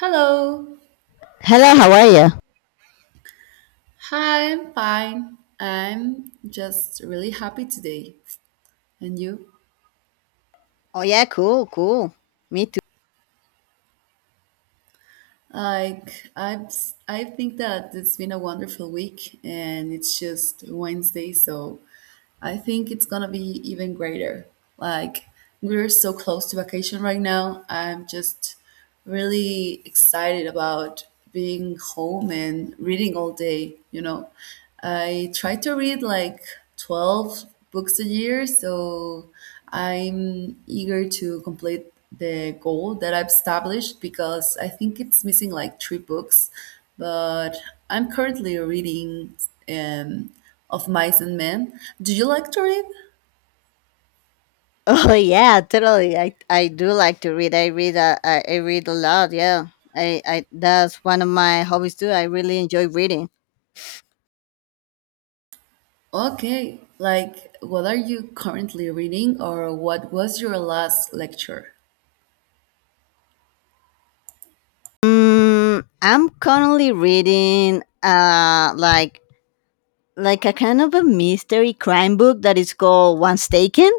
Hello. Hello, how are you? Hi, I'm fine. I'm just really happy today. And you? Oh yeah, cool, cool. Me too. Like I've I think that it's been a wonderful week and it's just Wednesday, so I think it's gonna be even greater. Like, we're so close to vacation right now. I'm just really excited about being home and reading all day, you know. I try to read like 12 books a year, so I'm eager to complete the goal that I've established because I think it's missing like three books, but I'm currently reading um of Mice and Men. Do you like to read? Oh yeah, totally. I do like to read. I read a lot. Yeah, I that's one of my hobbies too. I really enjoy reading. Okay, like what are you currently reading or what was your last lecture? Mm, I'm currently reading like a kind of a mystery crime book that is called Once Taken.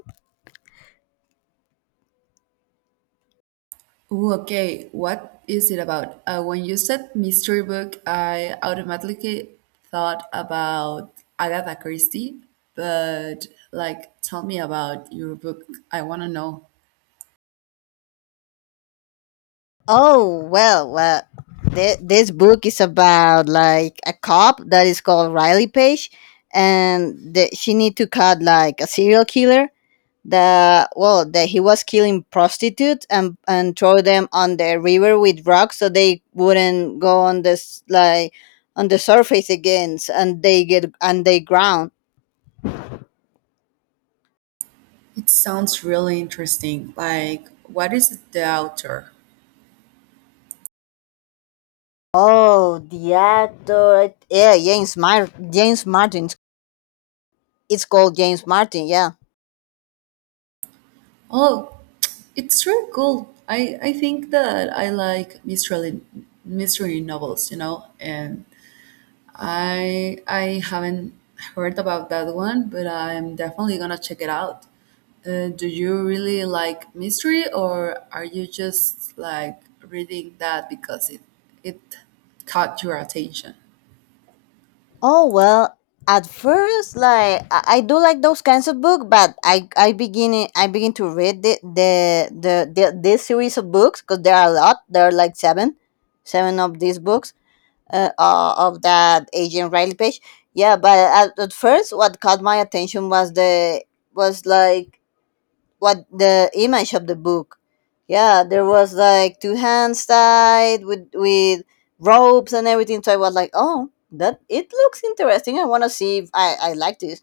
Ooh, okay, what is it about? When you said mystery book, I automatically thought about Agatha Christie, but like tell me about your book. I want to know. Oh well, well, this book is about like a cop that is called Riley Page, and she need to cut like a serial killer that well that he was killing prostitutes and throw them on the river with rocks so they wouldn't go on this like on the surface again and they get and they drown. It sounds really interesting. Like, what is the author? Oh, the actor, yeah, James Martin. It's called James Martin, yeah. Oh, it's really cool. I think that I like mystery novels, you know, and I haven't heard about that one, but I'm definitely gonna check it out. Do you really like mystery, or are you just like reading that because it caught your attention? Oh well, at first, like I do like those kinds of books, but I begin to read the this series of books because there are a lot. There are like seven, seven of these books of that Agent Riley Page. Yeah, but at first, what caught my attention was the was like what the image of the book. Yeah, there was like two hands tied with ropes and everything. So I was like, oh, that it looks interesting. I want to see if I like this.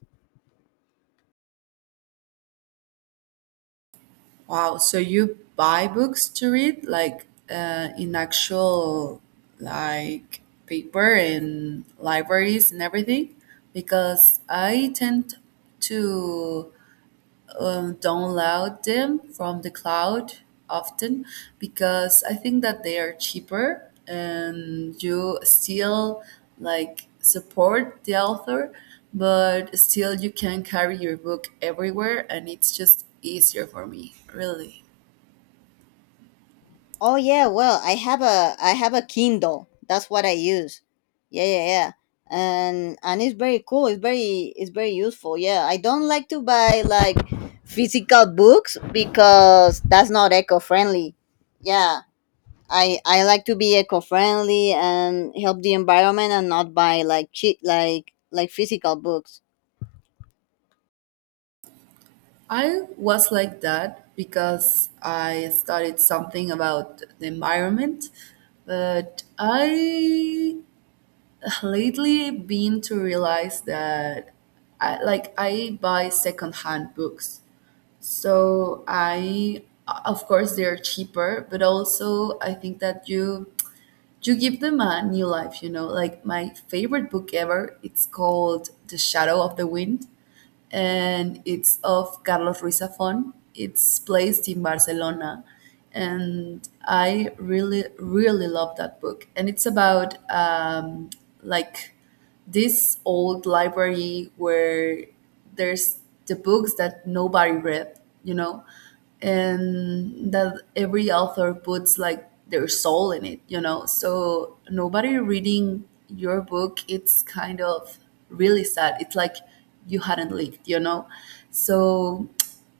Wow, so you buy books to read, like in actual like paper and libraries and everything? Because I tend to download them from the cloud often because I think that they are cheaper and you still like support the author, but still you can carry your book everywhere and it's just easier for me, really. Oh yeah, well I have a Kindle. That's what I use. Yeah, yeah, yeah. And it's very cool. It's very useful. Yeah, I don't like to buy like physical books because that's not eco friendly. Yeah, I like to be eco-friendly and help the environment and not buy like cheap like physical books. I was like that because I studied something about the environment, but I lately been to realize that I, like I buy secondhand books. So I, of course they're cheaper, but also I think that you give them a new life, you know. Like my favorite book ever, it's called The Shadow of the Wind and it's of Carlos Ruiz Zafón. It's placed in Barcelona, and I really, really love that book. And it's about like this old library where there's the books that nobody read, you know, and that every author puts like their soul in it, you know. So nobody reading your book, it's kind of really sad. It's like you hadn't lived, you know. So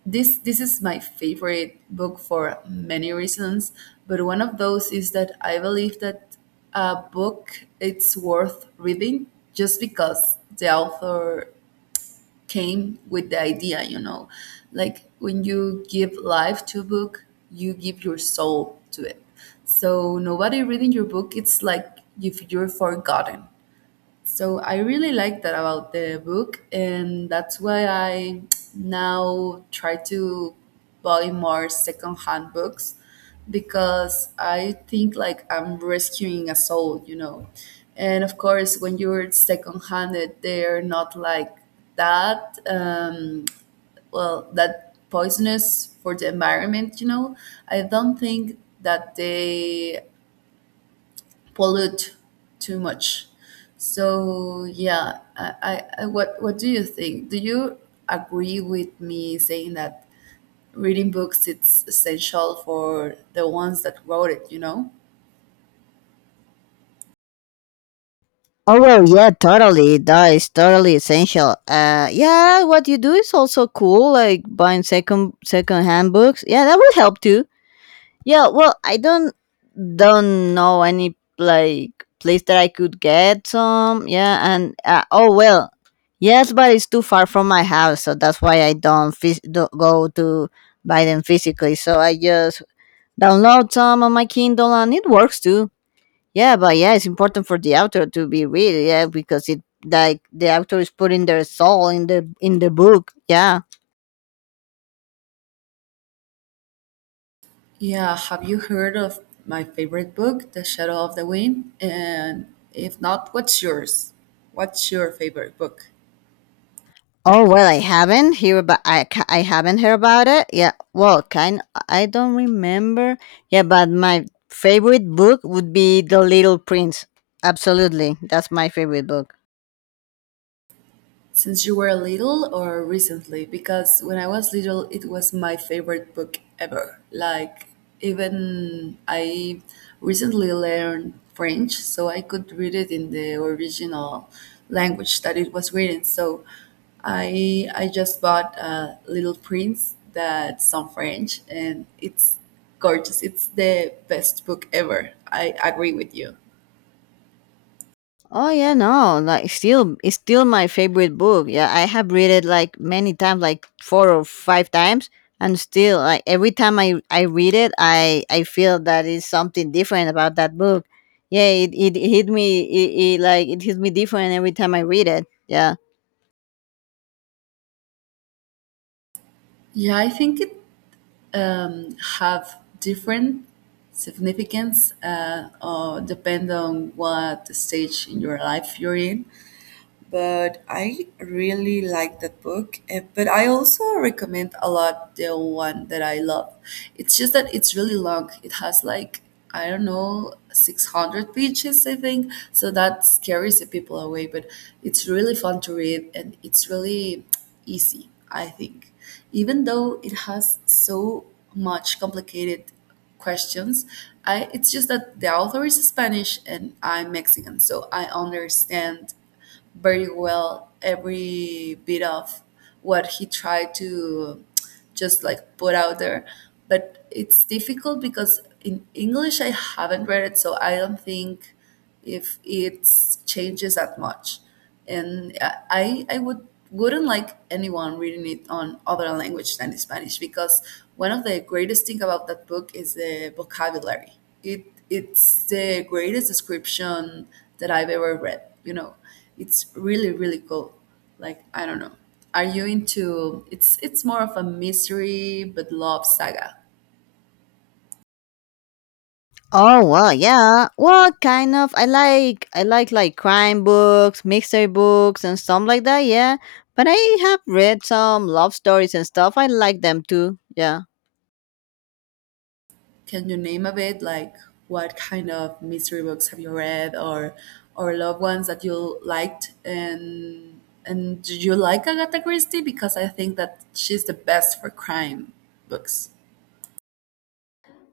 this is my favorite book for many reasons, but one of those is that I believe that a book it's worth reading just because the author came with the idea, you know, like when you give life to a book you give your soul to it, so nobody reading your book it's like if you're forgotten. So I really like that about the book, and that's why I now try to buy more secondhand books because I think like I'm rescuing a soul, you know. And of course, when you're secondhanded, they're not like that. Well, that poisonous for the environment, you know. I don't think that they pollute too much. So yeah, I what do you think? Do you agree with me saying that reading books it's essential for the ones that wrote it? You know? Oh well, yeah, totally. That is totally essential. Yeah, what you do is also cool, like buying second hand books. Yeah, that would help too. Yeah, well, I don't know any like place that I could get some. Yeah, and oh well, yes, but it's too far from my house, so that's why I don't, phys- don't go to buy them physically. So I just download some on my Kindle, and it works too. Yeah, but yeah, it's important for the author to be read. Yeah, because it like the author is putting their soul in the book. Yeah. Yeah. Have you heard of my favorite book, The Shadow of the Wind? And if not, what's yours? What's your favorite book? Oh well, I haven't heard about it. Yeah, well, kind I don't remember. Yeah, but my favorite book would be The Little Prince. Absolutely, that's my favorite book. Since you were little or recently? Because when I was little, it was my favorite book ever. Like, even I recently learned French, so I could read it in the original language that it was written. So I just bought a Little Prince that's on French, and it's gorgeous. It's the best book ever. I agree with you. Oh yeah, no, like still it's still my favorite book. Yeah, I have read it like many times, like four or five times, and still like every time I read it, I feel that is something different about that book. Yeah, it hit me it, it like it hit me different every time I read it. Yeah. Yeah, I think it have different significance, or depend on what stage in your life you're in, but I really like that book. Eh, but I also recommend a lot the one that I love. It's just that it's really long. It has like, I don't know, 600 pages, I think. So that scares the people away, but it's really fun to read and it's really easy, I think. Even though it has so much complicated questions. I, it's just that the author is Spanish and I'm Mexican, so I understand very well every bit of what he tried to just like put out there. But it's difficult because in English I haven't read it, so I don't think if it changes that much. And I wouldn't like anyone reading it on other language than Spanish because one of the greatest thing about that book is the vocabulary. It's the greatest description that I've ever read. You know, it's really really cool. Like I don't know. Are you into, it's more of a mystery but love saga. Oh well, yeah. Well, kind of. I like crime books, mystery books, and stuff like that. Yeah, but I have read some love stories and stuff. I like them too. Yeah. Can you name a bit like what kind of mystery books have you read or loved ones that you liked, and do you like Agatha Christie? Because I think that she's the best for crime books.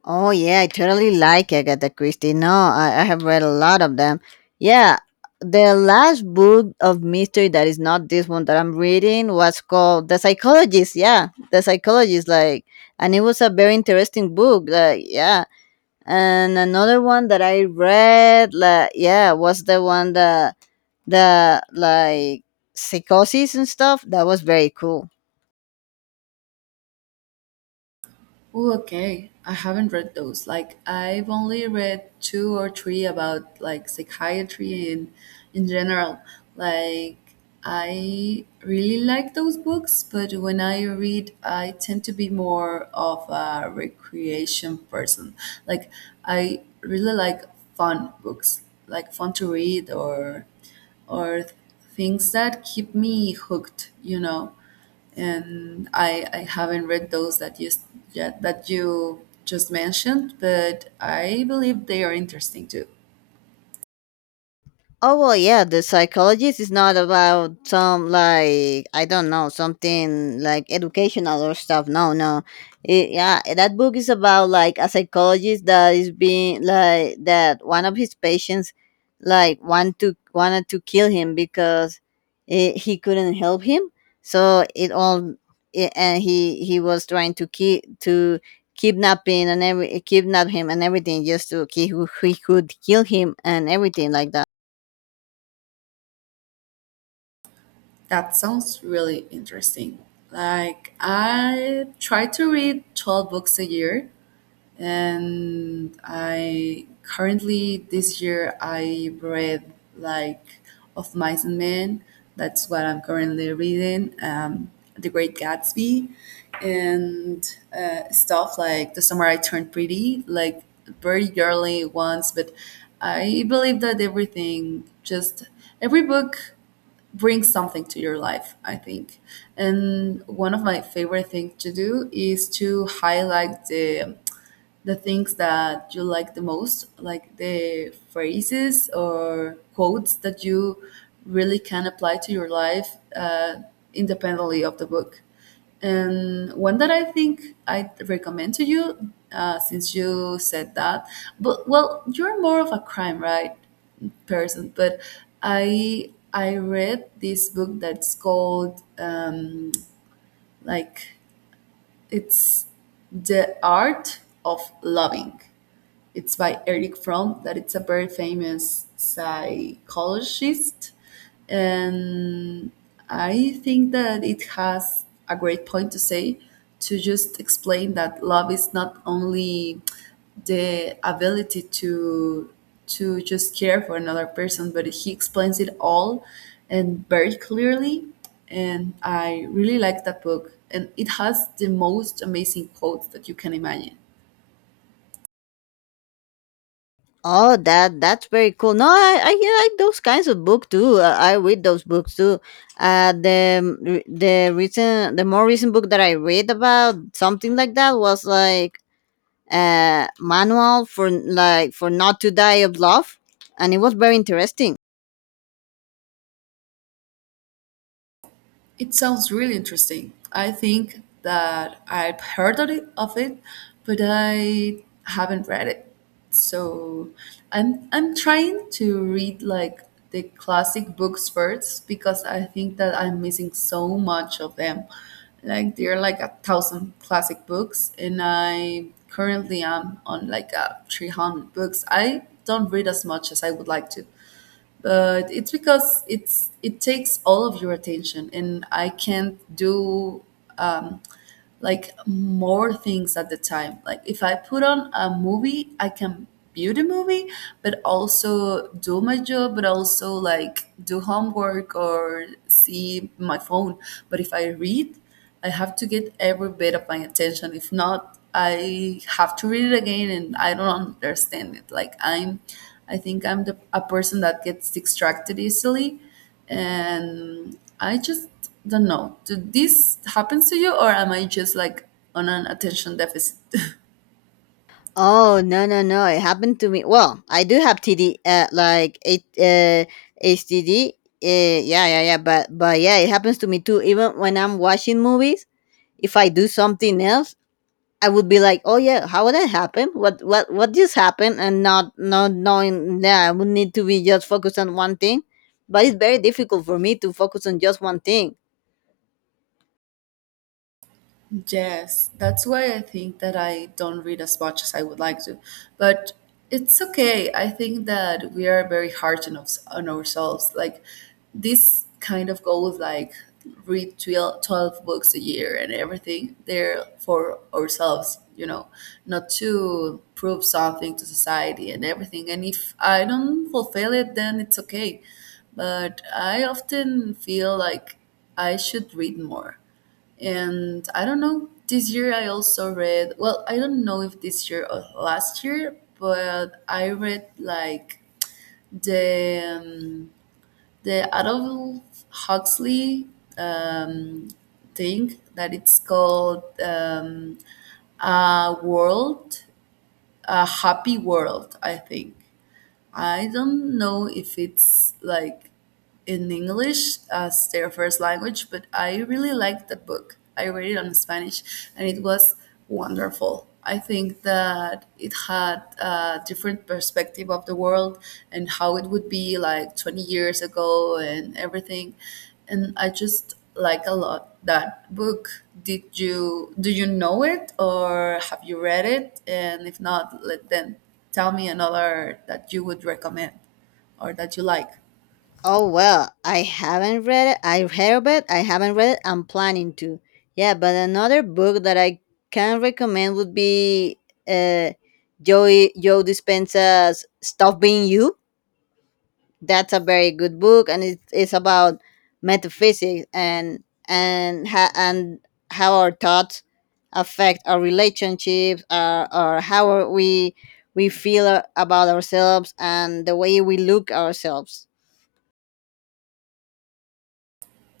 Oh yeah, I totally like Agatha Christie. No, I have read a lot of them. Yeah, the last book of mystery that is not this one that I'm reading was called The Psychologist. Yeah, The Psychologist. Like, and it was a very interesting book. Like, yeah and another one that I read, like yeah, was the one that the like psychosis and stuff. That was very cool. Ooh, okay. I haven't read those. Like I've only read two or three about like psychiatry in general. Like I really like those books, but when I read, I tend to be more of a recreation person. Like I really like fun books, like fun to read or things that keep me hooked, you know, and I haven't read those that yet that you just mentioned, but I believe they are interesting too. Oh well, yeah. The psychologist is not about some like I don't know something like educational or stuff. No, no. Yeah, that book is about like a psychologist that is being like that one of his patients like wanted to kill him because he couldn't help him. So it all it, and he was trying to keep to kidnapping and every kidnap him and everything just to he could kill him and everything like that. That sounds really interesting. Like I try to read 12 books a year, and I currently this year I read like of Mice and Men. That's what I'm currently reading. The Great Gatsby, and stuff like The Summer I Turned Pretty, like very girly ones. But I believe that everything, just every book brings something to your life, I think, and one of my favorite things to do is to highlight the things that you like the most, like the phrases or quotes that you really can apply to your life, independently of the book. And one that I think I'd recommend to you, since you said that, but well, you're more of a crime, right, person. But I read this book that's called, like, it's the art of loving, it's by Eric Fromm, that it's a very famous psychologist. And I think that it has a great point to say, to just explain that love is not only the ability to just care for another person, but he explains it all and very clearly. And I really like that book. And it has the most amazing quotes that you can imagine. Oh, that's very cool. No, I yeah, I like those kinds of book too. I read those books too. The more recent book that I read about something like that was like manual for not to die of love, and it was very interesting. It sounds really interesting. I think that I've heard of it, but I haven't read it. So I'm trying to read like the classic books first because I think that I'm missing so much of them. Like there are like a thousand classic books, and I currently am on like a 300 books. I don't read as much as I would like to, but it's because it's it takes all of your attention and I can't do um, like more things at the time. Like if I put on a movie, I can view the movie, but also do my job, but also like do homework or see my phone. But if I read, I have to get every bit of my attention. If not, I have to read it again and I don't understand it. I think I'm the, a person that gets distracted easily, and I just don't know. Do this happens to you, or am I just like on an attention deficit? Oh no, no, no! It happened to me. Well, I do have TD, HDD. Yeah, yeah, yeah. But yeah, it happens to me too. Even when I'm watching movies, if I do something else I would be like, oh yeah, how would that happen? What just happened? And not knowing that I would need to be just focused on one thing. But it's very difficult for me to focus on just one thing. Yes, that's why I think that I don't read as much as I would like to. But it's okay. I think that we are very hard on, us, on ourselves. Like this kind of goals, like read 12, twelve books a year and everything, they're for ourselves, you know, not to prove something to society and everything. And if I don't fulfill it, then it's okay. But I often feel like I should read more, and I don't know, this year I also read, well, I don't know if this year or last year, but I read like the, the Adolf Huxley, um, thing that it's called, a world, a happy world, I think. I don't know if it's like in English as their first language, but I really liked that book. I read it on Spanish and it was wonderful. I think that it had a different perspective of the world and how it would be like 20 years ago and everything. And I just like a lot that book. Did you do you know it or have you read it? And if not, let then tell me another that you would recommend or that you like. Oh well, I haven't read it. I heard of it. I haven't read it. I'm planning to. Yeah, but another book that I can recommend would be uh, Joe Dispenza's "Stop Being You." That's a very good book and it's about metaphysics and how our thoughts affect our relationships our, or how we feel about ourselves and the way we look ourselves.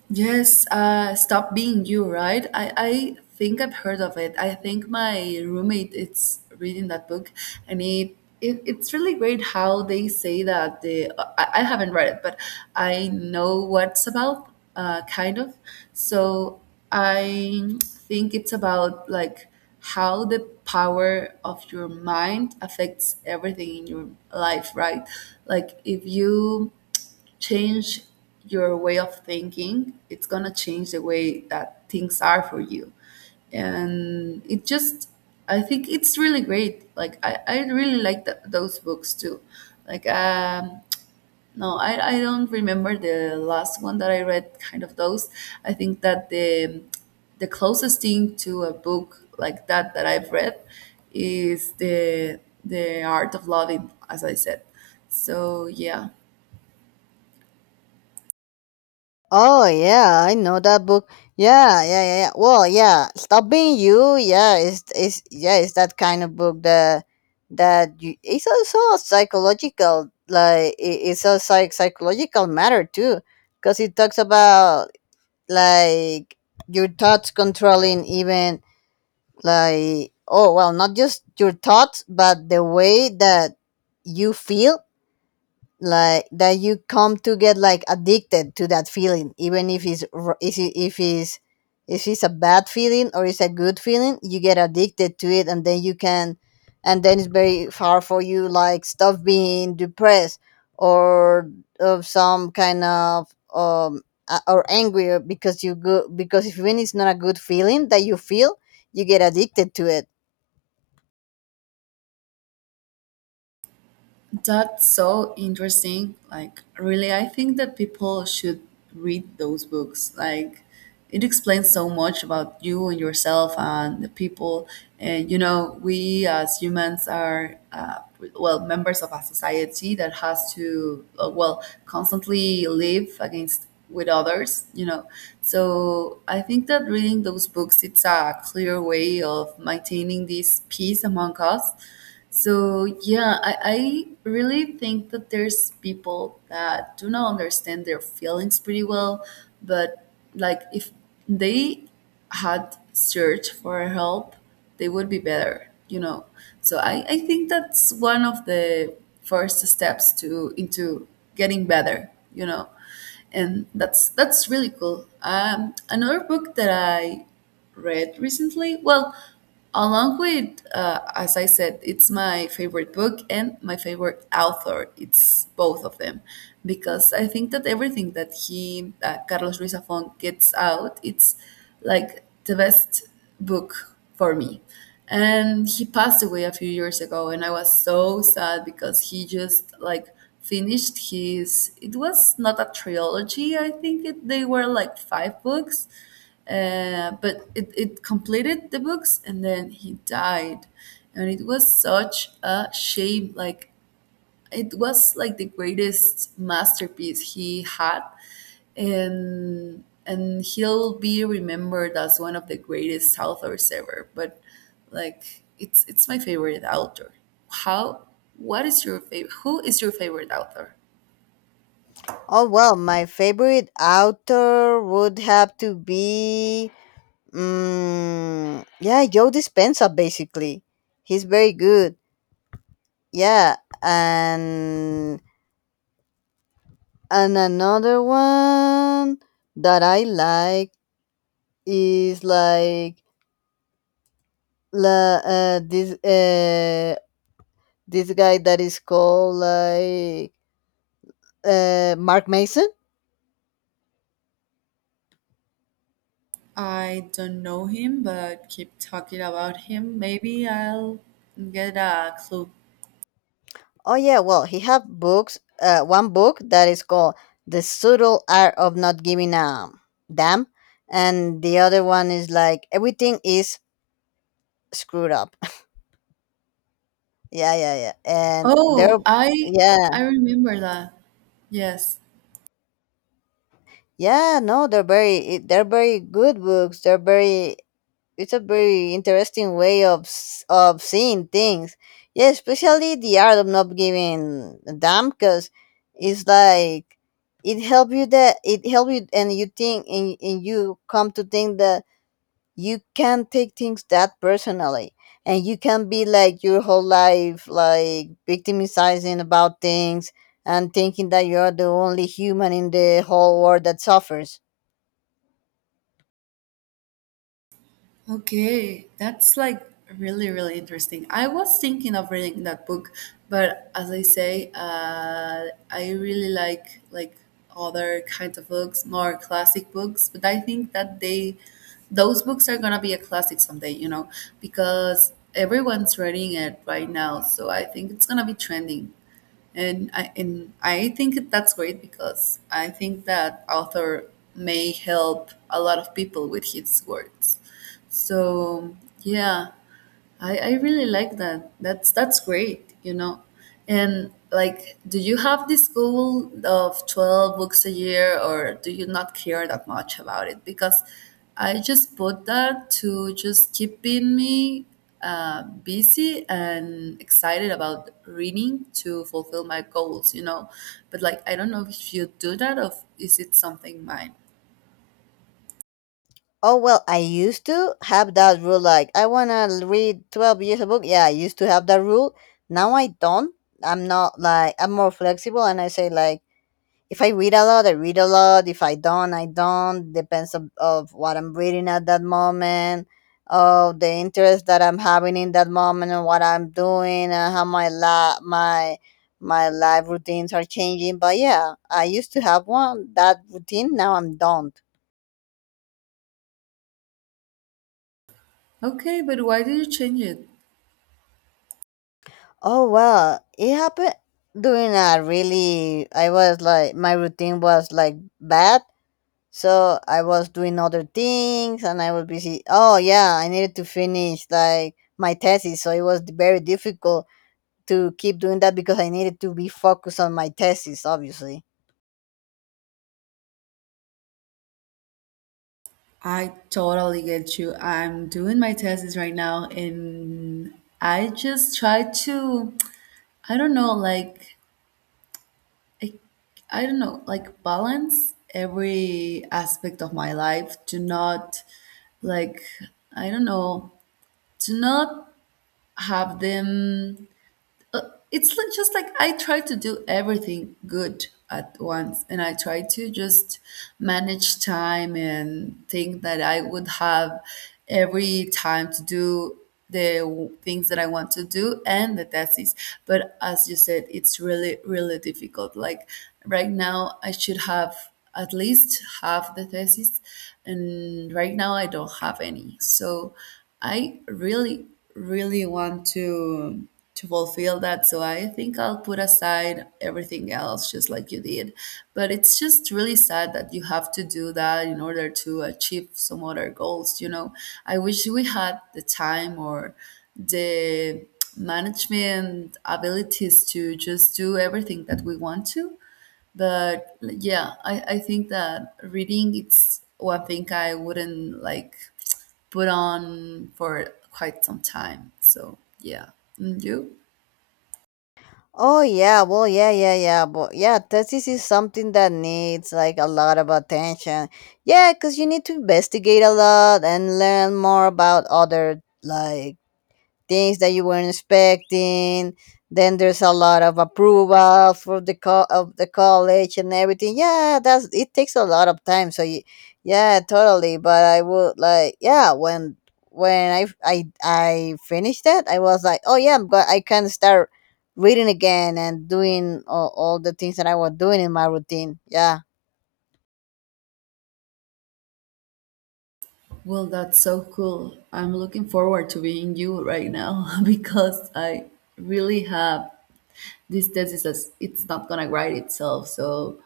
Yes, Stop Being You, right? I think I've heard of it. I think my roommate is reading that book, and it's really great how they say that the I haven't read it, but I know what's about, kind of. So I think it's about like how the power of your mind affects everything in your life, right? Like if you change your way of thinking, it's going to change the way that things are for you. And it just, I think it's really great. Like, I really like those books too. Like, no, I don't remember the last one that I read, kind of those. I think that the closest thing to a book like that that I've read is the Art of Loving, as I said. So, yeah. Oh yeah, I know that book. Yeah, yeah, yeah, yeah. Well, yeah, Stop Being You. Yeah, is yeah, it's that kind of book it's also a psychological like psychological matter too, because it talks about like your thoughts controlling even like oh well, not just your thoughts, but the way that you feel like that you come to get like addicted to that feeling even if it's r- if it- if it's a bad feeling or it's a good feeling you get addicted to it and then it's very hard for you like stop being depressed or of some kind of um or angry or because you go because if even it's not a good feeling that you feel you get addicted to it. That's so interesting. Like, really, I think that people should read those books. Like, it explains so much about you and yourself and the people. And, you know, we as humans are, well, members of a society that has to, well, constantly live against with others, you know. So I think that reading those books, it's a clear way of maintaining this peace among us. So yeah, I really think that there's people that do not understand their feelings pretty well, but like if they had searched for help, they would be better, you know. So I think that's one of the first steps to into getting better, you know. And that's really cool. Another book that I read recently. Well, along with, as I said, it's my favorite book and my favorite author. It's both of them because I think that everything that he, Carlos Ruiz Zafón, gets out, it's like the best book for me. And he passed away a few years ago, and I was so sad because he just like finished his. It was not a trilogy. I think it, they were like five books but it completed the books and then he died and it was such a shame. Like it was like the greatest masterpiece he had, and he'll be remembered as one of the greatest authors ever. But like it's my favorite author. How, what is your favorite who is your favorite author? Oh well, my favorite author would have to be, yeah, Joe Dispenza. Basically, he's very good. Yeah, and another one that I like is like la this this guy that is called like Mark Mason. I don't know him, but keep talking about him. Maybe I'll get a clue. Oh yeah, well, he have books. One book that is called "The Subtle Art of Not Giving a Damn," and the other one is like "Everything Is Screwed Up." yeah, yeah, yeah. And they're Oh, I yeah, remember that. Yes. yeah. No, they're very good books. They're very it's a very interesting way of of seeing things. Yeah, especially the art of not giving a damn, because it's like it help you, and you think and you come to think that you can take things that personally, and you can be like your whole life like victimizing about things and thinking that you're the only human in the whole world that suffers. Okay, that's like really, really interesting. I was thinking of reading that book, but as I say, I really like other kinds of books, more classic books. But I think that they, those books are gonna be a classic someday, you know, because everyone's reading it right now. So I think it's gonna be trending. And I think that's great because I think that author may help a lot of people with his words. So yeah, I really like that. That's great, you know. And like, do you have this goal of 12 books a year or do you not care that much about it? Because I just put that to just keeping me busy and excited about reading to fulfill my goals, you know. But like, I don't know if you do that or if- is it something mine? Oh well, I used to have that rule. Like I wanna read twelve years a book. Yeah, I used to have that rule. Now I don't. I'm not like I'm more flexible, and I say like if I read a lot, I read a lot. If I don't, I don't. Depends of what I'm reading at that moment, of the interest that I'm having in that moment, and what I'm doing, and how my la my my life routines are changing. But yeah, I used to have one that routine. Now I'm don't. Okay, but why did you change it? Oh well, it happened during a really. I was like my routine was like bad, so I was doing other things and I was busy. Oh yeah, I needed to finish like my thesis, so it was very difficult to keep doing that because I needed to be focused on my thesis, obviously. I totally get you. I'm doing my thesis right now, and I just try to, I don't know, like, I, I don't know, like, balance every aspect of my life to not, like, I don't know, to not have them. It's like just like I try to do everything good at once, and I try to just manage time and think that I would have every time to do the things that I want to do and the tesis. But as you said, it's really, really difficult. Like right now, I should have at least half the thesis, and right now I don't have any. So I really, really want to fulfill that. So I think I'll put aside everything else, just like you did. But it's just really sad that you have to do that in order to achieve some other goals. You know, I wish we had the time or the management abilities to just do everything that we want to. But yeah, I think that reading it's one thing I wouldn't like put on for quite some time. So yeah. And you? Oh yeah, well yeah, thesis is something that needs like a lot of attention. Yeah, because you need to investigate a lot and learn more about other like things that you weren't expecting. Then there's a lot of approval for the co- of the college and everything. Yeah, that's it takes a lot of time. So you, yeah, totally. But I would like yeah when I finished that I was like oh yeah I can start reading again and doing all the things that I was doing in my routine. Yeah. Well, that's so cool. I'm looking forward to being you right now because I really have this thesis as it's not gonna write itself. So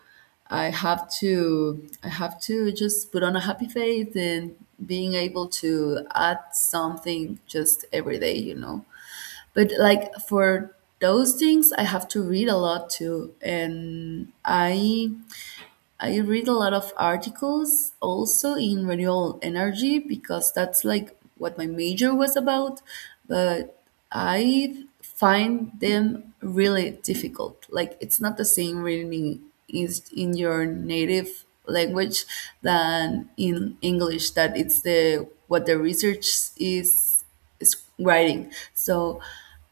I have to just put on a happy face and being able to add something just every day, you know. But like for those things I have to read a lot too. And I read a lot of articles also in renewable energy because that's like what my major was about, but I find them really difficult. Like it's not the same reading is in your native language than in English that it's the what the research is writing. So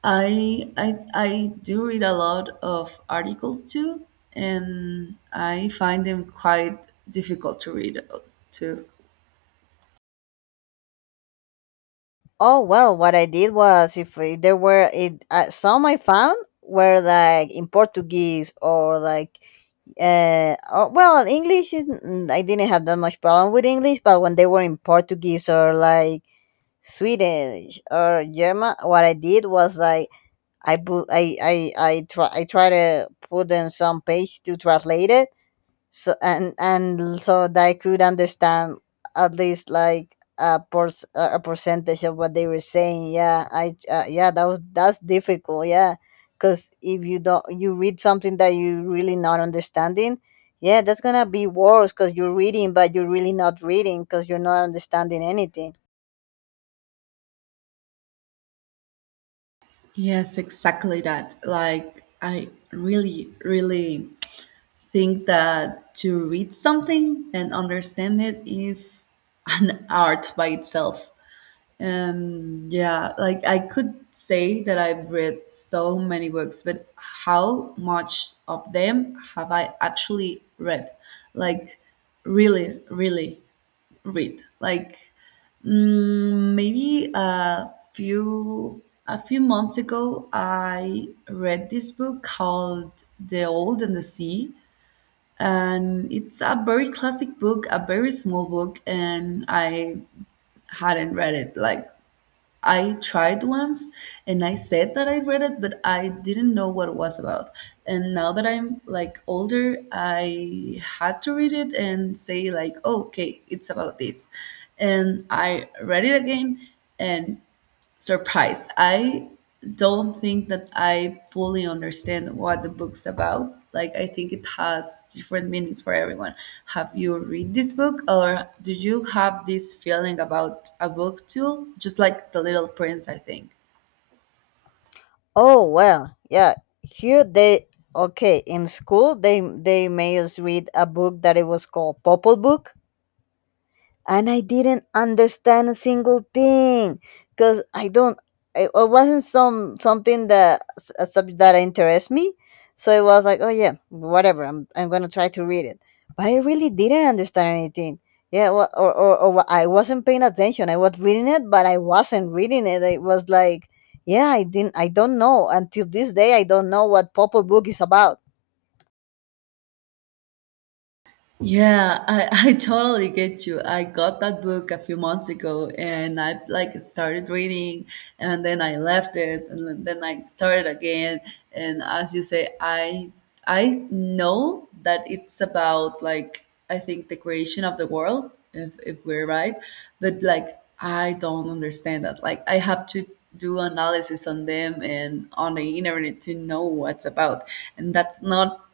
I do read a lot of articles too, and I find them quite difficult to read too. Oh well, what I did was if there were some I found were like in Portuguese or like English is I didn't have that much problem with English, but when they were in Portuguese or like Swedish or German, what I did was like I put I try to put in some page to translate it, so and so that I could understand at least like a a percentage of what they were saying. Yeah, I that's difficult. Yeah, because if you don't you read something that you really not understanding, yeah, that's gonna be worse because you're reading but you're really not reading because you're not understanding anything. Yes, exactly that. Like I really really think that to read something and understand it is an art by itself. And yeah, like I could say that I've read so many books, but how much of them have I actually read? Like, really, really read. Like, maybe a few months ago, I read this book called The Old and the Sea, and it's a very classic book, a very small book, and I hadn't read it. Like I tried once and I said that I read it, but I didn't know what it was about. And now that I'm like older, I had to read it and say, like, oh, okay, it's about this. And I read it again and surprised. I don't think that I fully understand what the book's about. Like, I think it has different meanings for everyone. Have you read this book, or do you have this feeling about a book too? Just like The Little Prince, I think. Oh well, yeah. Here they okay in school they made us read a book that it was called Popol Book and I didn't understand a single thing because I don't. It wasn't something that a subject that interests me, so it was like, oh yeah, whatever. I'm gonna try to read it, but I really didn't understand anything. Yeah, I wasn't paying attention. I was reading it, but I wasn't reading it. It was like, yeah, I didn't. I don't know until this day. I don't know what Purple Book is about. Yeah, I, I totally get you. I got that book a few months ago and I like started reading and then I left it and then I started again. And as you say, I know that it's about like I think the creation of the world, if we're right. But like I don't understand that. Like I have to do analysis on them and on the internet to know what's about. And that's not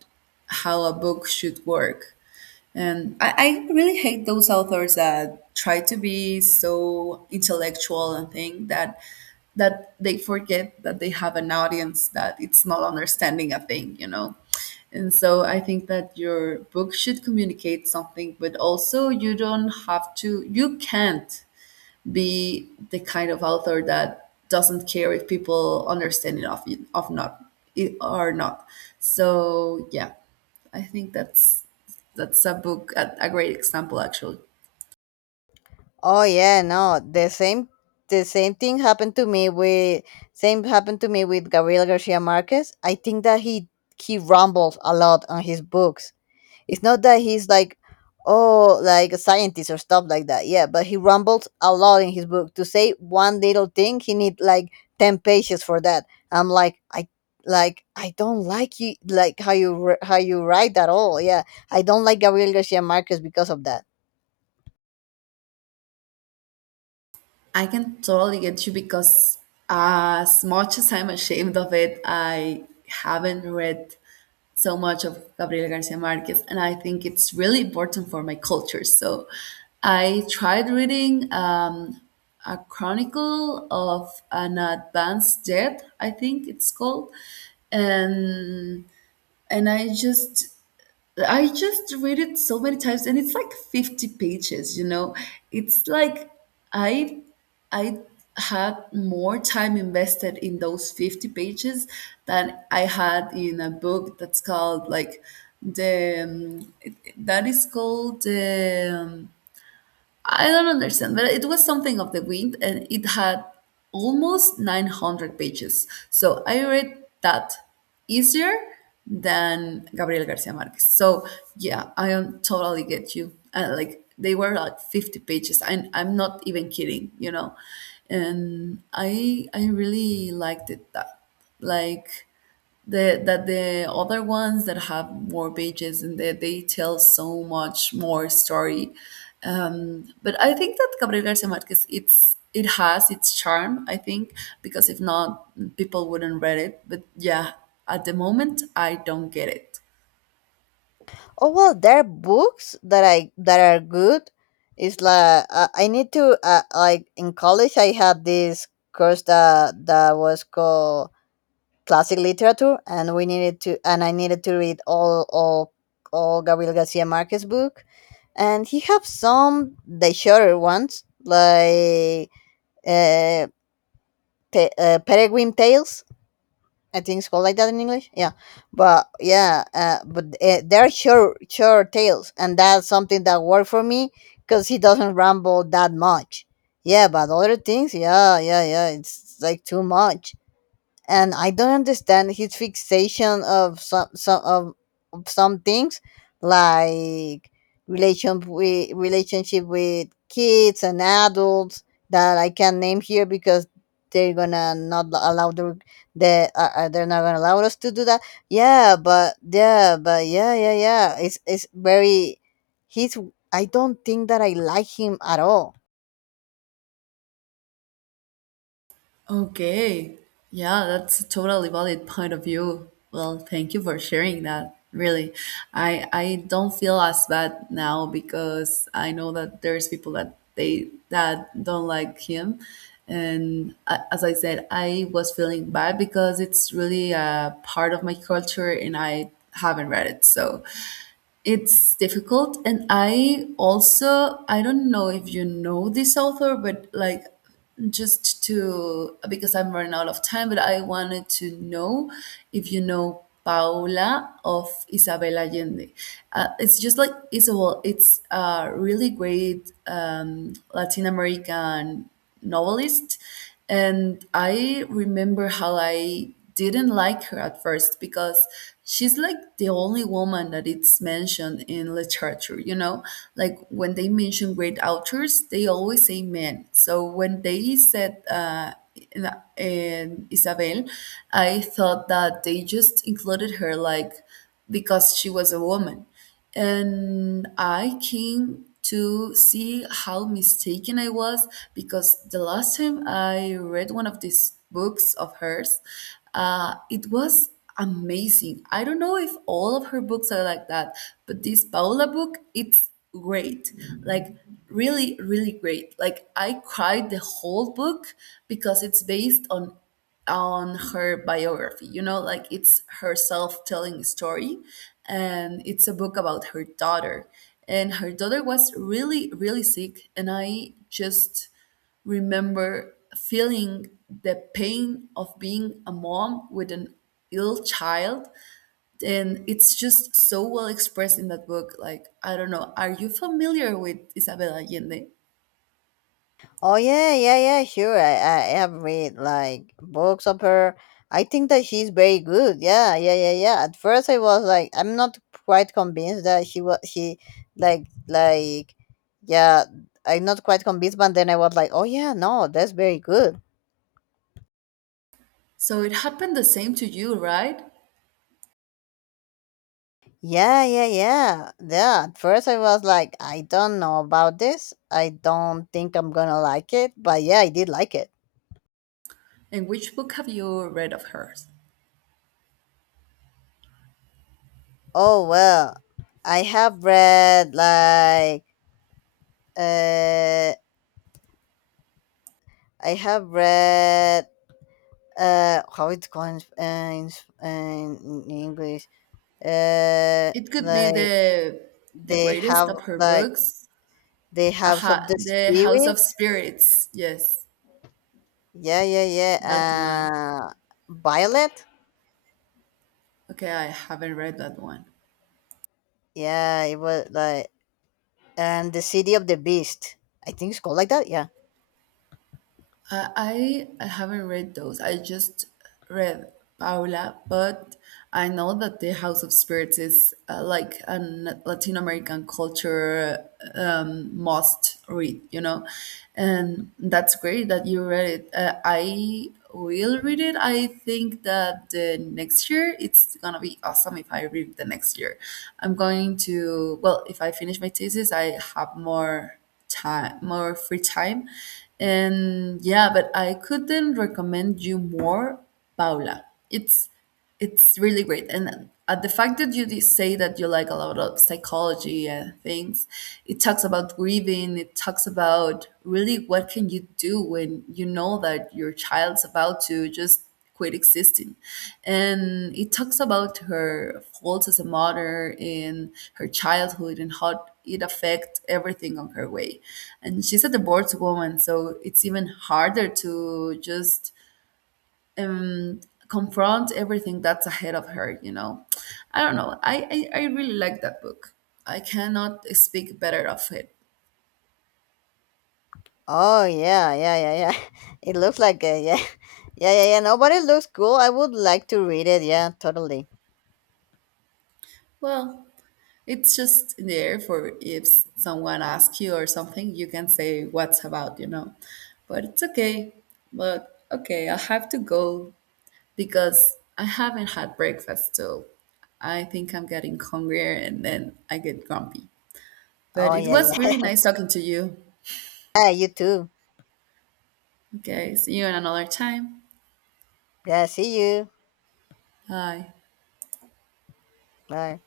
how a book should work. And I really hate those authors that try to be so intellectual and think that they forget that they have an audience that it's not understanding a thing, you know. And so I think that your book should communicate something, but also you don't have to you can't be the kind of author that doesn't care if people understand it of not it or not. So yeah, I think that's a book a great example actually. Oh yeah, no, the same thing happened to me with Gabriel Garcia Marquez. I think that he rumbles a lot on his books. It's not that he's like oh like a scientist or stuff like that. Yeah, but he rumbles a lot in his book. To say one little thing, he need like 10 pages for that. I'm like I don't like you like how you how you write that all. Yeah, I don't like Gabriel Garcia Marquez because of that. I can totally get you because as much as I'm ashamed of it, I haven't read so much of Gabriel Garcia Marquez, and I think it's really important for my culture. So I tried reading a chronicle of an advanced death, I think it's called, and and I just read it so many times and it's like 50 pages, you know. It's like I I had more time invested in those 50 pages than I had in a book that's called like the that is called the I don't understand, but it was something of the wind and it had almost 900 pages. So I read that easier than Gabriel Garcia Marquez. So yeah, I am totally get you. Like they were like 50 pages and I'm not even kidding, you know. And I really liked it that like the that the other ones that have more pages and that they tell so much more story. But I think that Gabriel Garcia Marquez it's it has its charm, I think, because if not, people wouldn't read it. But yeah, at the moment, I don't get it. Oh well, there are books that are good. It's like I need to like in college I had this course that was called classic literature, and we needed to and I needed to read all all Gabriel Garcia Marquez book, and he have some the shorter ones like uh, Peregrine Tales, I think it's called like that in English. Yeah, but they're sure tales, and that's something that worked for me because he doesn't ramble that much. Yeah, but other things, yeah, yeah, yeah, it's like too much and I don't understand his fixation of of some things like relationship with kids and adults that I can not name here because they're gonna not allow the they're not gonna allow us to do that. Yeah, but yeah, yeah, yeah. It's very he's I don't think that I like him at all. Okay. Yeah, that's a totally valid point of view. Well, thank you for sharing that. Really. I don't feel as bad now because I know that there's people that they that don't like him. And as I said, I was feeling bad because it's really a part of my culture and I haven't read it. So, it's difficult. And I also I don't know if you know this author, but like just to because I'm running out of time, but I wanted to know if you know Paula of Isabel Allende. It's just like Isabel. It's a really great Latin American novelist, and I remember how I didn't like her at first because she's like the only woman that it's mentioned in literature, you know? Like when they mention great authors, they always say men. So when they said in, in Isabel, I thought that they just included her like because she was a woman and I came to see how mistaken I was because the last time I read one of these books of hers, it was amazing. I don't know if all of her books are like that, but this Paola book, it's great. Like, really, really great. Like, I cried the whole book because it's based on her biography. You know, like it's herself telling a story, and it's a book about her daughter. And her daughter was really, really sick, and I just remember feeling the pain of being a mom with an ill child. And it's just so well expressed in that book. Like I don't know, are you familiar with Isabel Allende? Oh yeah, yeah, yeah, sure. I have read like books of her. I think that she's very good. Yeah, yeah, yeah, yeah. At first I was like I'm not quite convinced that she was she like yeah, I'm not quite convinced, but then I was like, "Oh yeah, no, that's very good." So it happened the same to you, right? Yeah, yeah, yeah. Yeah, at first I was like, "I don't know about this. I don't think I'm going to like it." But yeah, I did like it. And which book have you read of hers? Oh well. I have read like Uh, I have read how it's called in in English. Uh, It could be like the they greatest have of her like books. they have some Aha, the The House of spirit. Spirits. Yes, Yeah, yeah, that yeah. one. Uh, Violet. Okay, I haven't read that one. Yeah, it was like and the city of the beast. I think it's called like that. Yeah. I haven't read those. I just read Paula, but I know that the House of Spirits is like a Latin American culture must read, you know, and that's great that you read it. I will read it. I think that the next year it's gonna be awesome if I read the next year. I'm going to well, if I finish my thesis, I have more time, more free time. And yeah, but I couldn't recommend you more. Paula, it's really great. And the fact that you did say that you like a lot of psychology and things, it talks about grieving. It talks about really what can you do when you know that your child's about to just quit existing. And it talks about her faults as a mother in her childhood and how it affects everything on her way. And she's a divorced woman, so it's even harder to just um, confront everything that's ahead of her, you know. I don't know, I I really like that book. I cannot speak better of it. Oh yeah, yeah, yeah, yeah. It looks like yeah, yeah, yeah, yeah. No, but it looks cool. I would like to read it. Yeah, totally. Well, it's just there for if someone asks you or something you can say what's about, you know. But it's okay. But okay, I have to go because I haven't had breakfast, so I think I'm getting hungrier and then I get grumpy. But Oh it yeah, was yeah. really nice talking to you. Yeah, you too. Okay, see you in another time. Yeah, see you. Hi. Bye.